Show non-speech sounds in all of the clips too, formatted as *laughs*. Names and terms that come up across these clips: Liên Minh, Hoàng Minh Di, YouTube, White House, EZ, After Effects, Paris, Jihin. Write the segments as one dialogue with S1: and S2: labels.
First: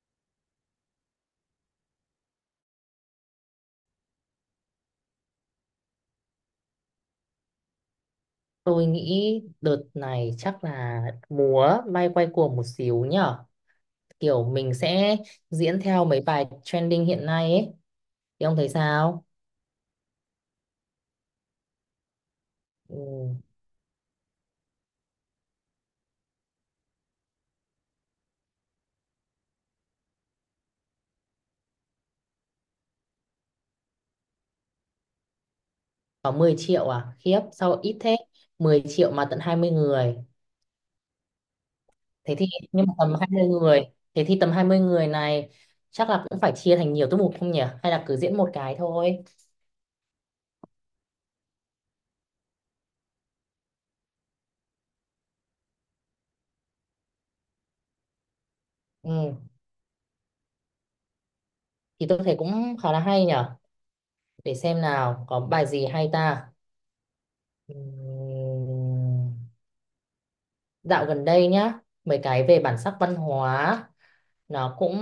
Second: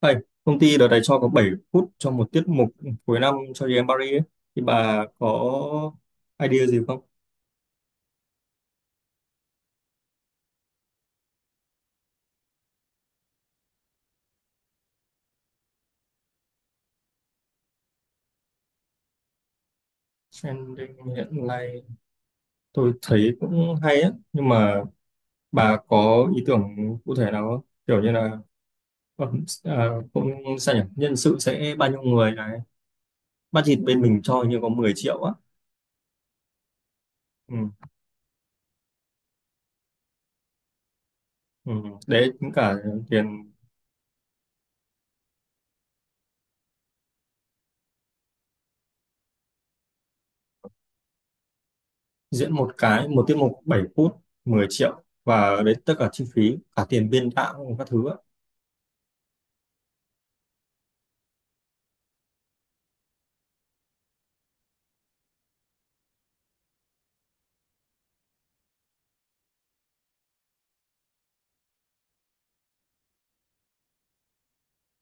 S1: Thầy, công ty đợt này cho có 7 phút cho một tiết mục cuối năm cho em Paris ấy. Thì bà có idea gì không?
S2: Tôi nghĩ đợt này chắc là múa may quay cuồng một xíu nhở. Kiểu mình sẽ diễn theo mấy bài trending hiện nay ấy. Thì ông thấy sao?
S1: Trending hiện nay tôi
S2: Ừ,
S1: thấy cũng hay á, nhưng mà bà có ý tưởng cụ thể nào không? Kiểu như là ờ, à, cũng sao nhỉ? Nhân sự sẽ bao nhiêu người này? Budget bên mình cho hình như có 10 triệu á.
S2: có 10 triệu à? Khiếp,
S1: Ừ,
S2: sao ít thế? Mười triệu mà tận 20 người.
S1: ừ. Đấy,
S2: Thế thì
S1: tính cả
S2: nhưng mà tầm 20
S1: tiền
S2: người. Thế thì tầm 20 người này chắc là cũng phải chia thành nhiều tiết mục không nhỉ? Hay là cứ diễn một cái thôi?
S1: diễn một cái, một tiết mục 7 phút, 10 triệu. Và đấy tất cả chi phí, cả tiền biên đạo, các thứ á.
S2: Ừ, thì tôi thấy cũng khá là hay nhở. Để xem nào, có bài gì hay ta? Ừ, Dạo gần đây nhá, mấy cái về bản sắc văn hóa nó cũng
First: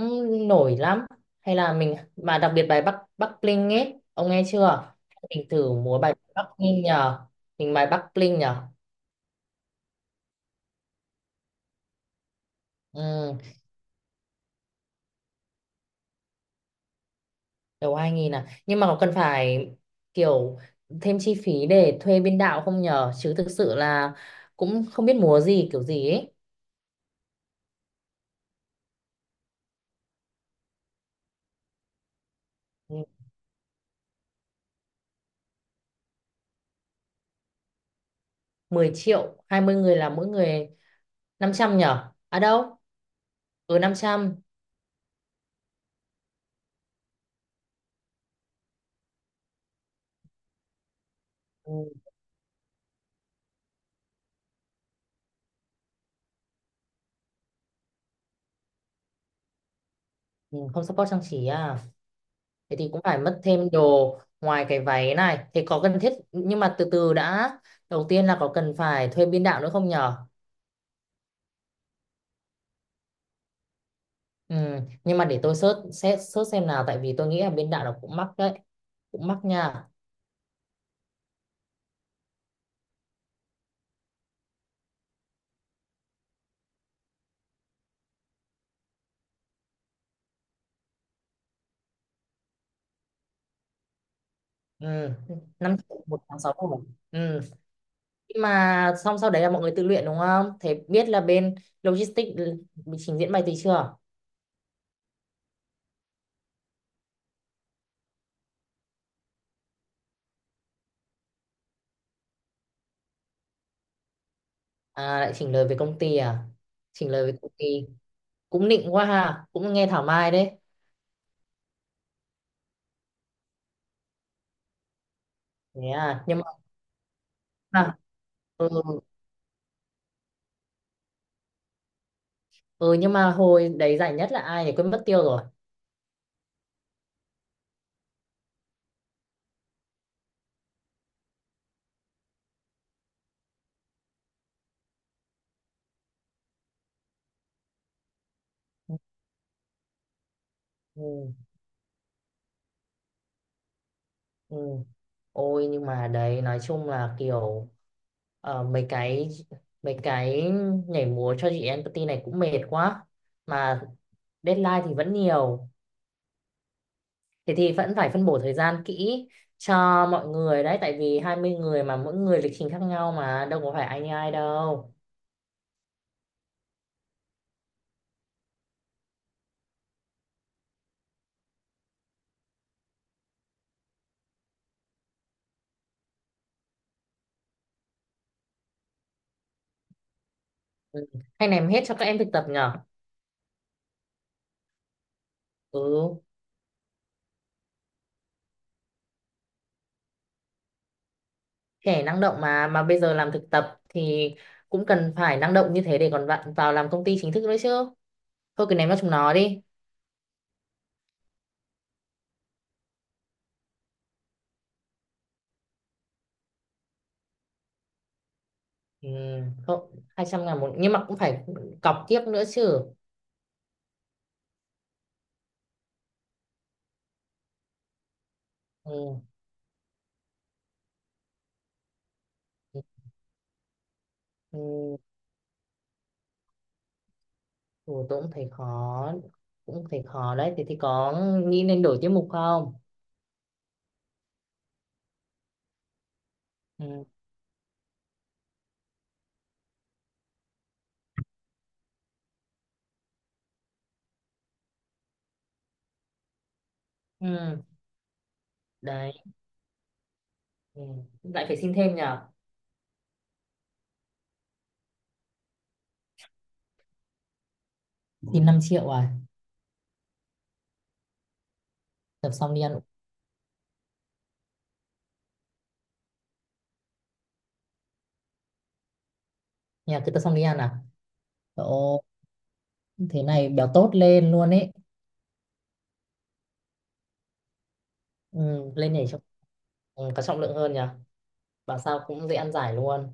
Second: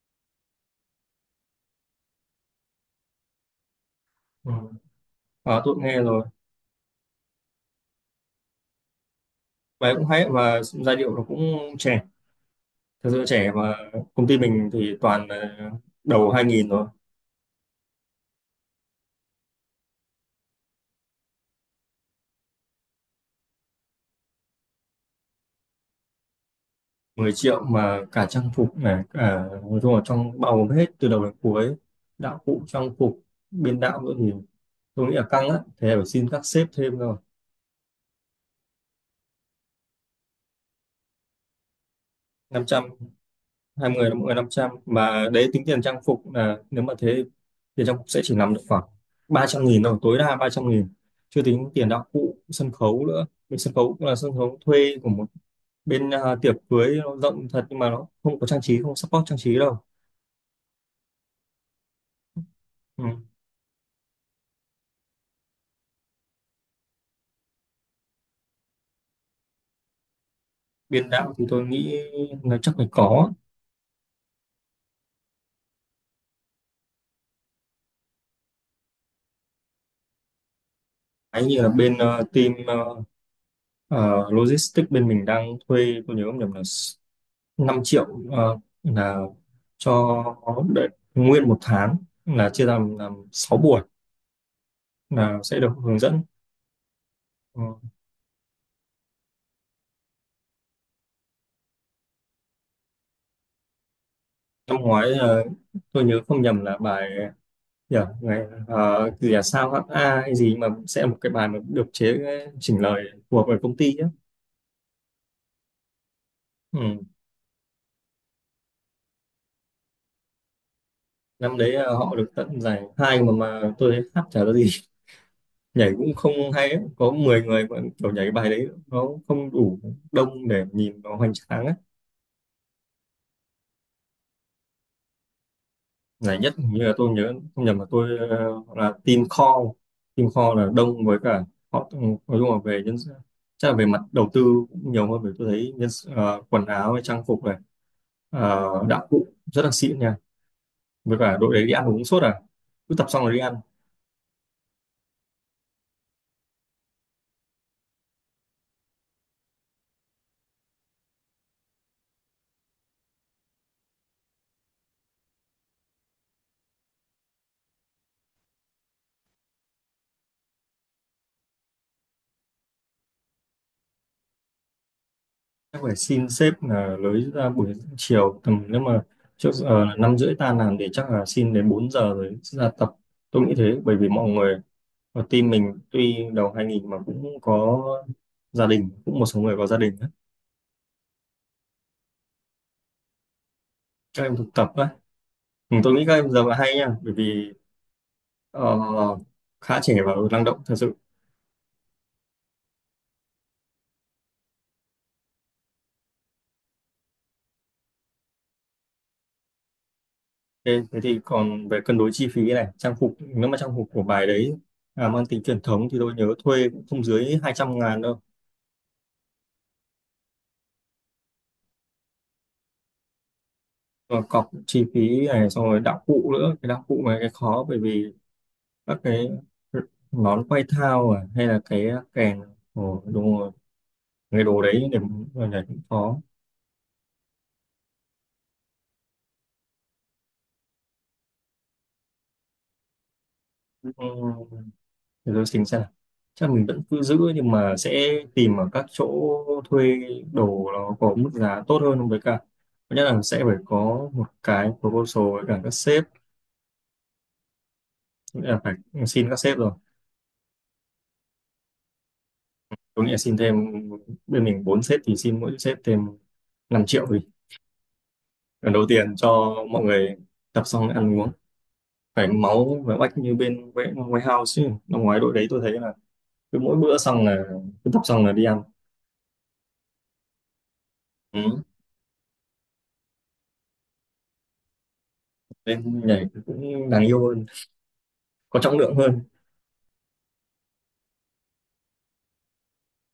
S2: nổi lắm. Hay là mình mà đặc biệt bài Bắc Bắc Bling ấy, ông nghe
S1: Ừ.
S2: chưa? Mình
S1: Ờ, tôi
S2: thử
S1: cũng nghe
S2: múa bài
S1: rồi,
S2: Bắc Bling nhờ. Mình bài Bắc Bling nhờ.
S1: bài cũng hay và giai điệu nó cũng trẻ, thật sự
S2: Ừ,
S1: trẻ, mà công ty mình thì toàn là đầu 2000 rồi.
S2: đầu 2000 à. Nhưng mà có cần phải kiểu thêm chi phí để thuê biên đạo không nhờ? Chứ thực sự là cũng không biết múa gì kiểu gì ấy.
S1: 10 triệu mà cả trang phục này, cả nói chung là trong bao gồm hết từ đầu đến cuối, đạo cụ trang
S2: Ừ,
S1: phục, biên đạo nữa thì tôi nghĩ là căng á, thế là phải xin các sếp thêm rồi.
S2: 10 triệu, 20 người là mỗi người 500 nhờ. À
S1: năm
S2: đâu?
S1: trăm
S2: Ừ
S1: hai người là mỗi
S2: 500.
S1: người 500, mà đấy tính tiền trang phục, là nếu mà thế tiền trang phục sẽ chỉ nằm được khoảng 300 nghìn thôi, tối đa 300 nghìn, chưa tính
S2: Ừ,
S1: tiền đạo cụ sân khấu nữa. Mình sân khấu cũng là sân khấu thuê của một bên à, tiệc cưới nó rộng thật nhưng mà nó không có trang trí, không support trang trí đâu.
S2: ừ, Không support trang trí à. Thế thì cũng
S1: Ừ.
S2: phải mất thêm đồ ngoài cái váy này. Thế có cần thiết nhưng mà từ từ đã. Đầu tiên là có cần phải thuê biên đạo nữa không nhở?
S1: Biên đạo thì tôi nghĩ là chắc phải có.
S2: Ừ, nhưng mà để tôi search xem nào tại vì tôi nghĩ là biên đạo nó cũng mắc đấy. Cũng mắc nha.
S1: Ấy như là bên team logistics bên mình đang thuê, tôi nhớ không nhầm là 5 triệu, ờ, là cho, đấy, nguyên một tháng, là chia làm 6 buổi
S2: Ừ,
S1: là sẽ được
S2: 5
S1: hướng
S2: triệu
S1: dẫn.
S2: một tháng 6 triệu. Ừ,
S1: Ờ,
S2: nhưng mà xong sau đấy là mọi người tự luyện đúng không? Thế biết là bên logistics bị trình diễn bài tí chưa?
S1: năm ngoái tôi nhớ không nhầm là bài, yeah, ngày gì là sao hát a hay gì, mà sẽ một cái bài mà được chế, chỉnh lời của bởi công ty ấy.
S2: À lại chỉnh lời về công ty à?
S1: Ừ.
S2: Chỉnh lời về công ty. Cũng nịnh quá ha, cũng nghe thảo mai đấy.
S1: Năm đấy họ được tận giải hai, mà tôi thấy hát chả ra gì *laughs*
S2: Thế
S1: nhảy cũng
S2: à,
S1: không
S2: nhưng mà
S1: hay ấy. Có 10 người mà
S2: à,
S1: kiểu nhảy cái bài đấy
S2: ừ.
S1: nó không đủ đông để nhìn nó hoành tráng ấy.
S2: Ừ nhưng mà hồi đấy giải nhất là ai nhỉ, quên mất tiêu rồi.
S1: Ngày nhất hình như là, tôi nhớ không nhầm là tôi hoặc là team call, team call là đông, với cả họ, ừ, nói chung là về nhân, chắc là về mặt đầu tư cũng nhiều hơn, bởi tôi thấy nhân sự- quần áo hay trang phục này, đạo cụ rất là xịn nha, với
S2: Ừ,
S1: cả đội đấy đi ăn uống suốt à, cứ tập xong rồi đi ăn.
S2: ừ. Nhưng mà đấy nói chung là kiểu ờ, mấy cái mấy cái nhảy múa cho chị empathy này cũng mệt quá, mà deadline thì vẫn nhiều, thế thì vẫn phải phân bổ thời gian kỹ cho mọi người đấy, tại vì 20 người mà mỗi người lịch trình khác nhau, mà đâu có phải ai như ai đâu.
S1: Chắc phải xin sếp là lấy ra buổi chiều tầm, nếu mà trước giờ là 5 rưỡi tan làm thì chắc là xin đến 4 giờ rồi ra tập. Tôi nghĩ thế, bởi vì mọi người, và team mình tuy đầu 2000 mà cũng có gia đình, cũng một số người có gia đình á.
S2: Ừ. Hay ném hết cho các em thực tập nhở.
S1: Các em thực tập á. Ừ, tôi nghĩ các
S2: Ừ,
S1: em giờ là hay nha, bởi vì ờ, khá trẻ và năng động thật sự.
S2: trẻ năng động mà bây giờ làm thực tập thì cũng cần phải năng động như thế để còn bạn vào làm công ty chính thức nữa chứ, thôi cứ ném vào chúng nó đi.
S1: Thế, thế thì còn về cân đối chi phí này, trang phục, nếu mà trang phục của bài đấy à, mang tính truyền thống thì tôi nhớ thuê cũng không dưới 200 ngàn đâu.
S2: ừ, Thôi 200 ngàn một nhưng mà cũng phải cọc tiếp nữa chứ.
S1: Và cọc chi phí này, xong rồi đạo cụ nữa. Cái đạo cụ này cái khó, bởi vì các
S2: Ừ.
S1: cái nón quay thao à, hay là cái kèn, ồ, đúng rồi. Cái đồ đấy
S2: Ừ.
S1: để cũng khó.
S2: Ừ, tôi cũng thấy khó, cũng thấy khó đấy. Thì có nghĩ nên đổi tiết mục không?
S1: Ừ. Thế tôi tính xem nào. Chắc mình vẫn cứ
S2: Ừ.
S1: giữ nhưng mà sẽ tìm ở các chỗ thuê đồ nó có mức giá tốt hơn, với cả thứ nhất là sẽ phải có một cái proposal với cả các sếp,
S2: Ừ.
S1: nghĩa là phải
S2: Đấy.
S1: xin các sếp rồi.
S2: Ừ. Lại phải xin thêm nhờ.
S1: Tôi nghĩ là xin thêm, bên mình 4 sếp thì xin mỗi sếp thêm 5 triệu đi,
S2: Xin 5
S1: lần đầu
S2: triệu à?
S1: tiên cho mọi người tập xong ăn uống phải
S2: Tập xong đi ăn.
S1: máu và oách như bên White- Whitehouse chứ. Năm ngoái đội đấy tôi thấy là cứ mỗi bữa xong là, cứ tập xong là đi ăn.
S2: Nhà cứ tập xong đi ăn à?
S1: Ừ.
S2: Ồ, thế này béo tốt lên luôn ấy.
S1: Nên nhảy cũng đáng yêu hơn,
S2: ừ,
S1: có trọng
S2: Lên
S1: lượng
S2: nhảy cho.
S1: hơn.
S2: Ừ, có trọng lượng hơn nhỉ, bảo sao cũng dễ ăn giải luôn.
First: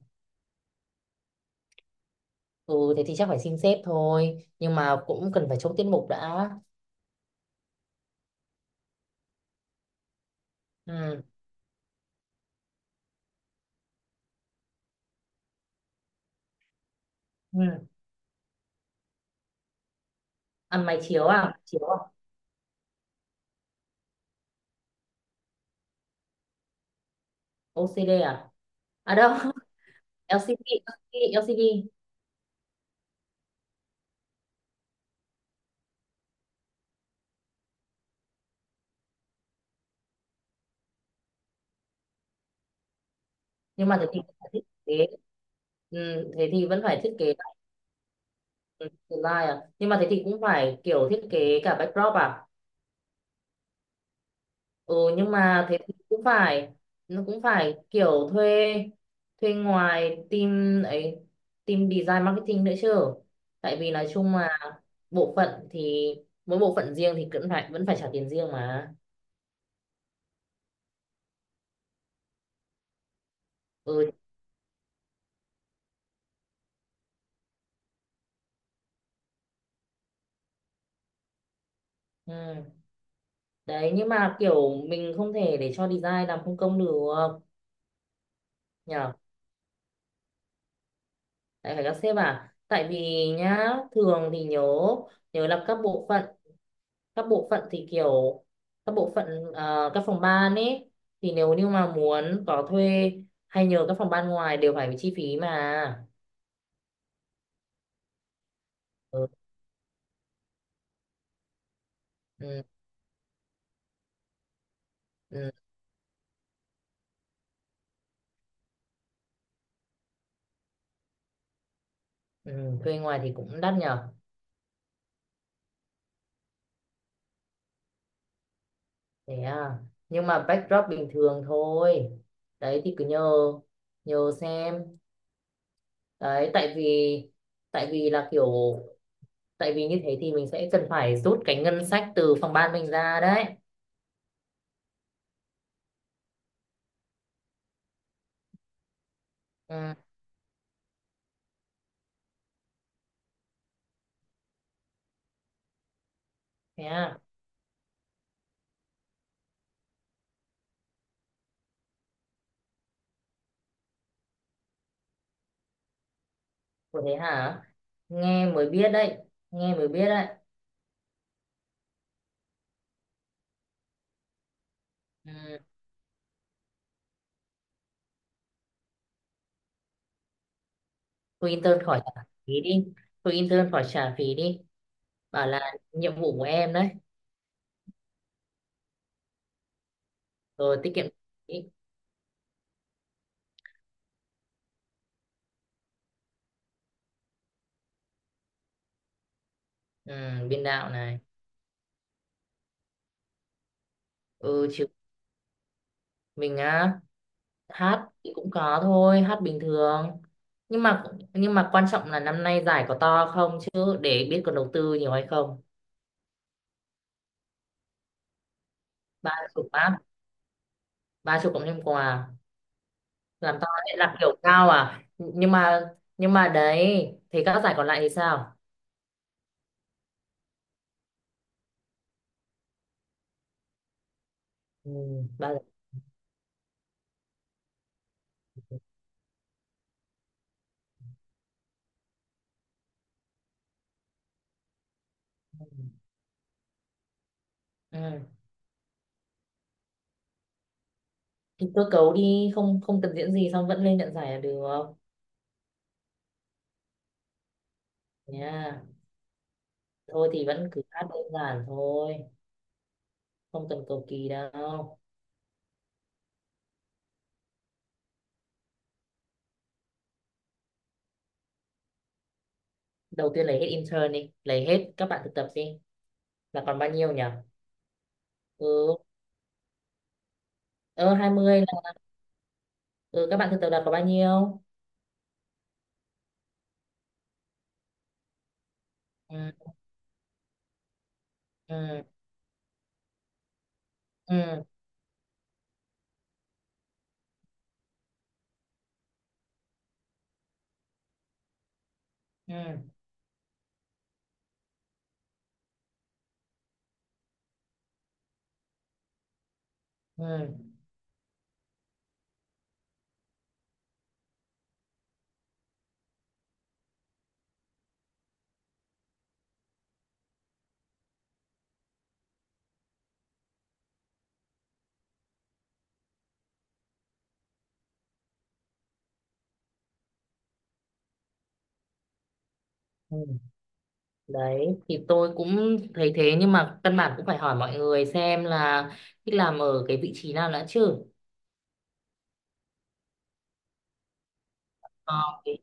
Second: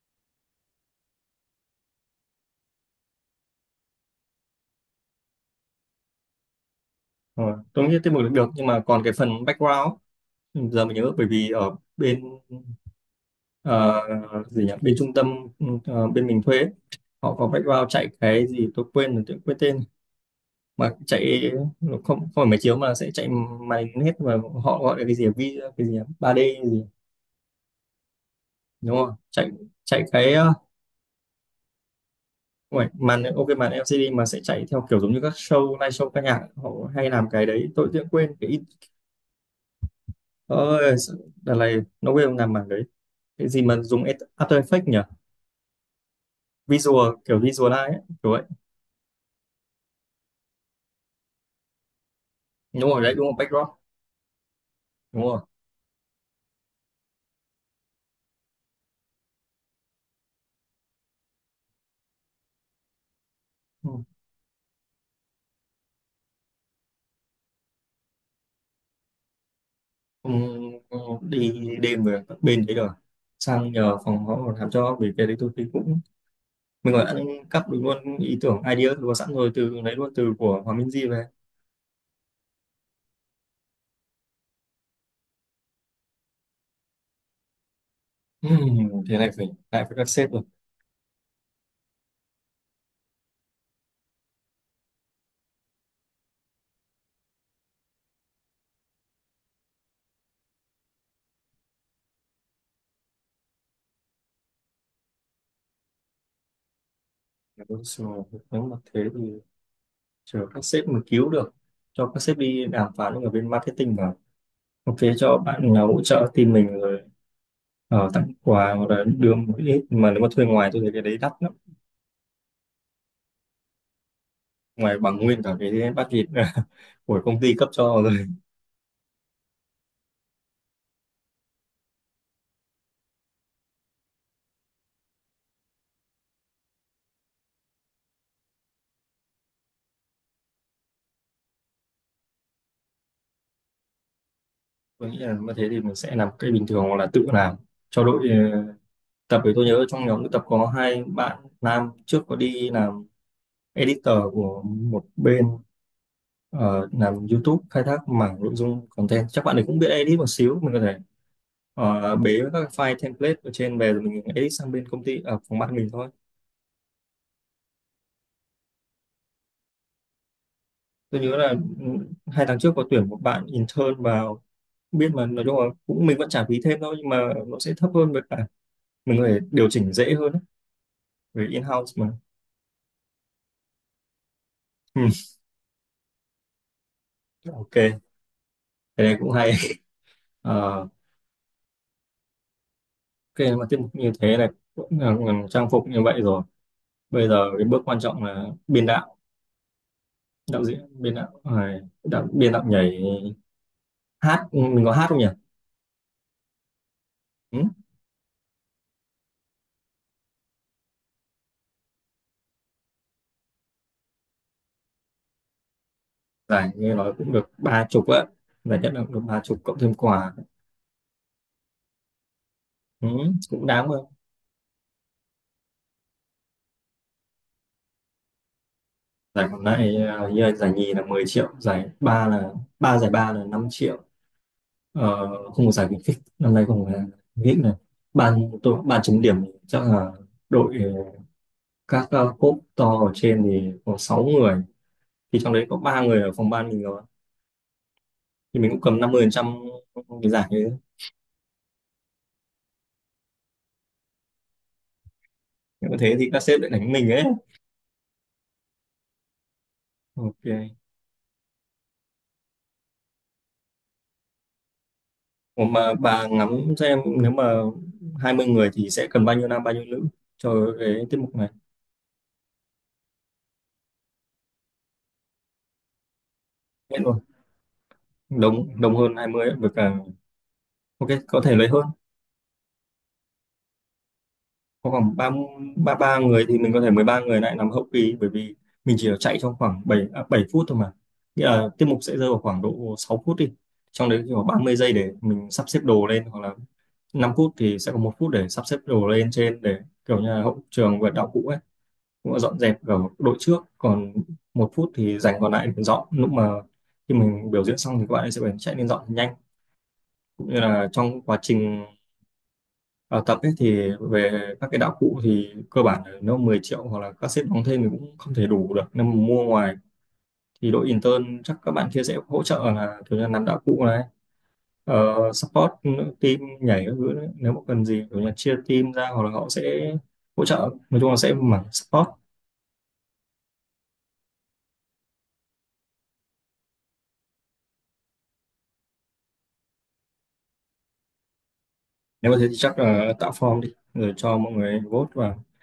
S2: Ừ thế thì chắc phải xin sếp thôi, nhưng mà cũng cần phải chốt tiết mục đã.
S1: Ờ, tôi nghĩ tiết mục được được, nhưng mà còn cái phần background ấy, giờ mình nhớ,
S2: Ừ.
S1: bởi vì ở bên ờ, gì nhỉ, bên trung tâm, ừ, ờ, bên mình thuê ấy, họ có
S2: Ừ.
S1: background chạy cái gì tôi quên rồi, tôi quên tên
S2: Ăn
S1: mà
S2: máy chiếu
S1: chạy,
S2: à, chiếu
S1: nó
S2: à?
S1: không không phải máy chiếu mà sẽ chạy màn hình hết mà. Họ gọi là cái gì, vi cái gì nhỉ? 3D gì
S2: OCD à?
S1: đúng không,
S2: À đâu.
S1: chạy,
S2: *laughs*
S1: chạy cái
S2: LCD. LCD.
S1: không phải, màn ok màn LCD, mà sẽ chạy theo kiểu giống như các show live show ca nhạc họ hay làm cái đấy, tôi tự nhiên quên. Cái ôi đợt này nó quên làm màn đấy. Cái gì mà
S2: Nhưng mà
S1: dùng
S2: thế thì phải
S1: After
S2: thiết
S1: Effects
S2: kế.
S1: nhỉ,
S2: ừ, Thế thì vẫn phải
S1: visual,
S2: thiết kế
S1: kiểu
S2: lại,
S1: visualize ấy, kiểu vậy.
S2: ừ, slide à? Nhưng mà thế thì cũng phải kiểu thiết kế cả backdrop à?
S1: Đúng rồi đấy, đúng rồi, backdrop.
S2: Ừ
S1: Đúng
S2: nhưng
S1: rồi.
S2: mà thế thì cũng phải nó cũng phải kiểu thuê, thuê ngoài team ấy, team design marketing nữa chứ. Tại
S1: Ừ.
S2: vì nói chung là bộ phận thì mỗi bộ phận riêng thì cũng phải vẫn phải trả tiền riêng mà.
S1: Ừ, ừ, đi đêm rồi các bên đấy rồi sang nhờ
S2: Ừ,
S1: phòng họ làm cho, vì cái đấy tôi thấy cũng, mình gọi đã, cắp được luôn ý tưởng, idea luôn sẵn rồi, từ lấy luôn từ của Hoàng Minh Di về.
S2: ừ. Đấy nhưng mà kiểu mình không thể để cho design làm không công được nhỉ.
S1: Thế này phải lại với các sếp rồi.
S2: Lại phải các sếp à, tại vì nhá thường thì nhớ, nhớ các bộ phận, các bộ phận thì kiểu các bộ phận các phòng ban ấy, thì nếu như mà muốn có thuê hay nhờ các phòng ban ngoài đều phải bị chi phí mà.
S1: Nếu mà- thế thì
S2: Ừ,
S1: chờ các sếp mà cứu được, cho các sếp
S2: ừ,
S1: đi đàm phán với ở bên marketing vào, ok cho
S2: ừ,
S1: bạn nào hỗ trợ team mình rồi tặng quà hoặc là đưa một ít, mà nếu mà thuê ngoài tôi thấy cái đấy đắt lắm,
S2: ừ, thuê ngoài thì cũng đắt nhở.
S1: ngoài bằng nguyên cả cái bát thịt *laughs* của công ty cấp cho rồi.
S2: Thế à, nhưng mà backdrop bình thường thôi. Đấy thì cứ nhờ, nhờ xem. Đấy tại vì, tại vì là kiểu tại vì như thế thì mình sẽ cần phải rút cái ngân sách từ phòng ban mình ra đấy.
S1: Tôi nghĩ là như thế thì mình sẽ làm cái bình thường hoặc là tự làm cho đội. Ờ, Tập thì tôi nhớ
S2: Ừ,
S1: trong nhóm tập có hai bạn nam, trước có đi làm editor của một bên,
S2: thế
S1: ờ, làm
S2: à.
S1: YouTube, khai thác mảng nội dung content, chắc bạn ấy cũng biết edit một xíu. Mình có thể bế các file template ở trên về rồi mình edit sang bên công ty ở phòng ban mình thôi.
S2: Ủa thế hả, nghe mới biết đấy, nghe mới biết đấy.
S1: Tôi nhớ là, ừ, hai tháng trước có tuyển một bạn intern vào. Không biết, mà
S2: ừ,
S1: nói chung là cũng mình vẫn trả phí thêm thôi, nhưng mà nó sẽ thấp hơn, với cả mình có thể điều chỉnh dễ hơn ấy, về
S2: Thôi intern
S1: in-house
S2: khỏi
S1: mà.
S2: trả phí đi. Thôi intern khỏi trả phí đi.
S1: Ừ.
S2: Bảo là nhiệm vụ của em đấy.
S1: Ok, cái này cũng hay.
S2: Rồi
S1: Ờ,
S2: tiết kiệm phí.
S1: ok mà tiết mục như thế này cũng là, trang phục như vậy rồi, bây giờ cái bước quan trọng là biên đạo,
S2: Ừ,
S1: đạo
S2: biên
S1: diễn
S2: đạo
S1: biên
S2: này.
S1: đạo, à, đạo biên đạo nhảy, hát. Ừ,
S2: Ừ
S1: mình
S2: chứ,
S1: có hát không nhỉ.
S2: mình á.
S1: Ừ.
S2: Hát thì cũng có thôi, hát bình thường, nhưng mà nhưng mà quan trọng là năm nay giải có to không chứ, để biết còn đầu tư nhiều hay không.
S1: Giải nghe nói cũng được ba chục á, giải nhất là cũng được
S2: Ba
S1: ba chục
S2: chục
S1: cộng thêm
S2: bát.
S1: quà.
S2: Ba chục cộng thêm quà.
S1: Ừ.
S2: Làm
S1: Cũng
S2: to
S1: đáng mà.
S2: ấy, làm kiểu cao à, nhưng mà đấy thì các giải còn lại thì sao?
S1: Giải còn lại à, như là giải nhì là 10 triệu, giải ba là, ba giải ba là 5 triệu,
S2: Ừ, ba giải.
S1: không có giải khuyến khích, năm nay không có giải khuyến khích này. Ban tôi, ban chấm điểm thì chắc là đội, các cốp to ở trên thì có 6 người, thì trong đấy có 3 người ở phòng ban mình rồi,
S2: Ừ.
S1: thì mình cũng cầm 50% cái giải như thế.
S2: Thì cơ cấu đi, không không cần diễn gì xong vẫn lên nhận giải là được.
S1: Nếu mà thế thì các sếp lại đánh mình ấy.
S2: Nha. Thôi thì vẫn
S1: Ok.
S2: cứ hát đơn giản thôi, không cần cầu kỳ đâu.
S1: Ủa mà bà ngắm xem, nếu mà 20 người thì sẽ cần bao nhiêu nam bao nhiêu nữ cho cái tiết mục này.
S2: Đầu tiên lấy hết intern đi, lấy hết các bạn thực tập đi, là còn bao
S1: Hết
S2: nhiêu
S1: luôn,
S2: nhỉ?
S1: đông đông
S2: Ừ.
S1: hơn 20, với cả. Ok,
S2: Ơ hai
S1: có thể
S2: mươi.
S1: lấy hơn.
S2: Ừ, các bạn thực tập là có bao nhiêu?
S1: Có khoảng ba, ba người thì mình có thể 13 người lại làm hậu kỳ, bởi vì mình chỉ chạy
S2: Ừ,
S1: trong khoảng 7 à, 7 phút thôi mà. Nghĩa là tiết mục
S2: ừ,
S1: sẽ rơi vào khoảng độ 6 phút đi. Trong đấy khoảng ba
S2: ừ,
S1: mươi giây để mình sắp xếp đồ lên hoặc là 5 phút thì sẽ có 1 phút để sắp xếp đồ lên trên, để kiểu như là hậu trường và đạo cụ ấy, cũng là dọn
S2: ừ,
S1: dẹp ở đội trước, còn 1 phút thì dành còn lại để dọn lúc mà khi mình biểu diễn xong thì các bạn ấy sẽ phải chạy lên dọn thật nhanh,
S2: ừ,
S1: cũng như là trong quá trình Ờ, tập ấy. Thì về các cái đạo cụ thì cơ bản là nó 10 triệu, hoặc là các sếp đóng thêm thì cũng không thể đủ được nên mà mua ngoài, thì đội intern chắc các bạn kia sẽ hỗ trợ, là kiểu như là làm đạo cụ này, support team nhảy các thứ đấy. Nếu mà cần gì kiểu như là chia team ra hoặc là họ sẽ hỗ trợ, nói chung là sẽ mảng support.
S2: ừ. Đấy thì tôi cũng thấy thế nhưng mà căn bản cũng phải hỏi mọi người xem là thích làm ở cái vị trí nào đã chứ.
S1: Nếu mà thế thì chắc là tạo form đi rồi cho mọi người vote
S2: Ờ,
S1: vào.
S2: thì-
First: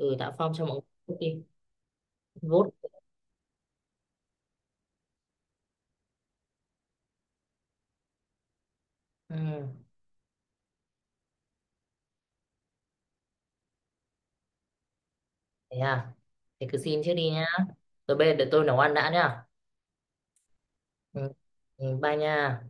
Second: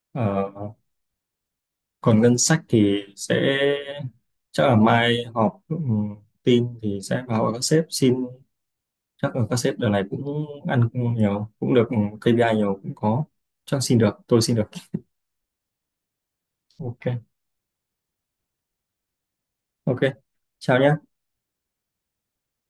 S2: Ừ, đã
S1: Ờ,
S2: phong cho mọi người vote đi.
S1: còn ngân sách
S2: Vote.
S1: thì sẽ, chắc là mai họp, ừ, team thì sẽ vào các sếp xin. Chắc
S2: Ừ,
S1: là các sếp đợt này cũng ăn nhiều cũng được, ừ, KPI nhiều cũng có, chắc xin được, tôi xin được.
S2: thế à. Thế cứ xin
S1: Ok.
S2: trước đi nhá. Rồi bây giờ để tôi nấu ăn đã nhá.
S1: Ok, chào nhé.
S2: Ừ, ừ, bye nha.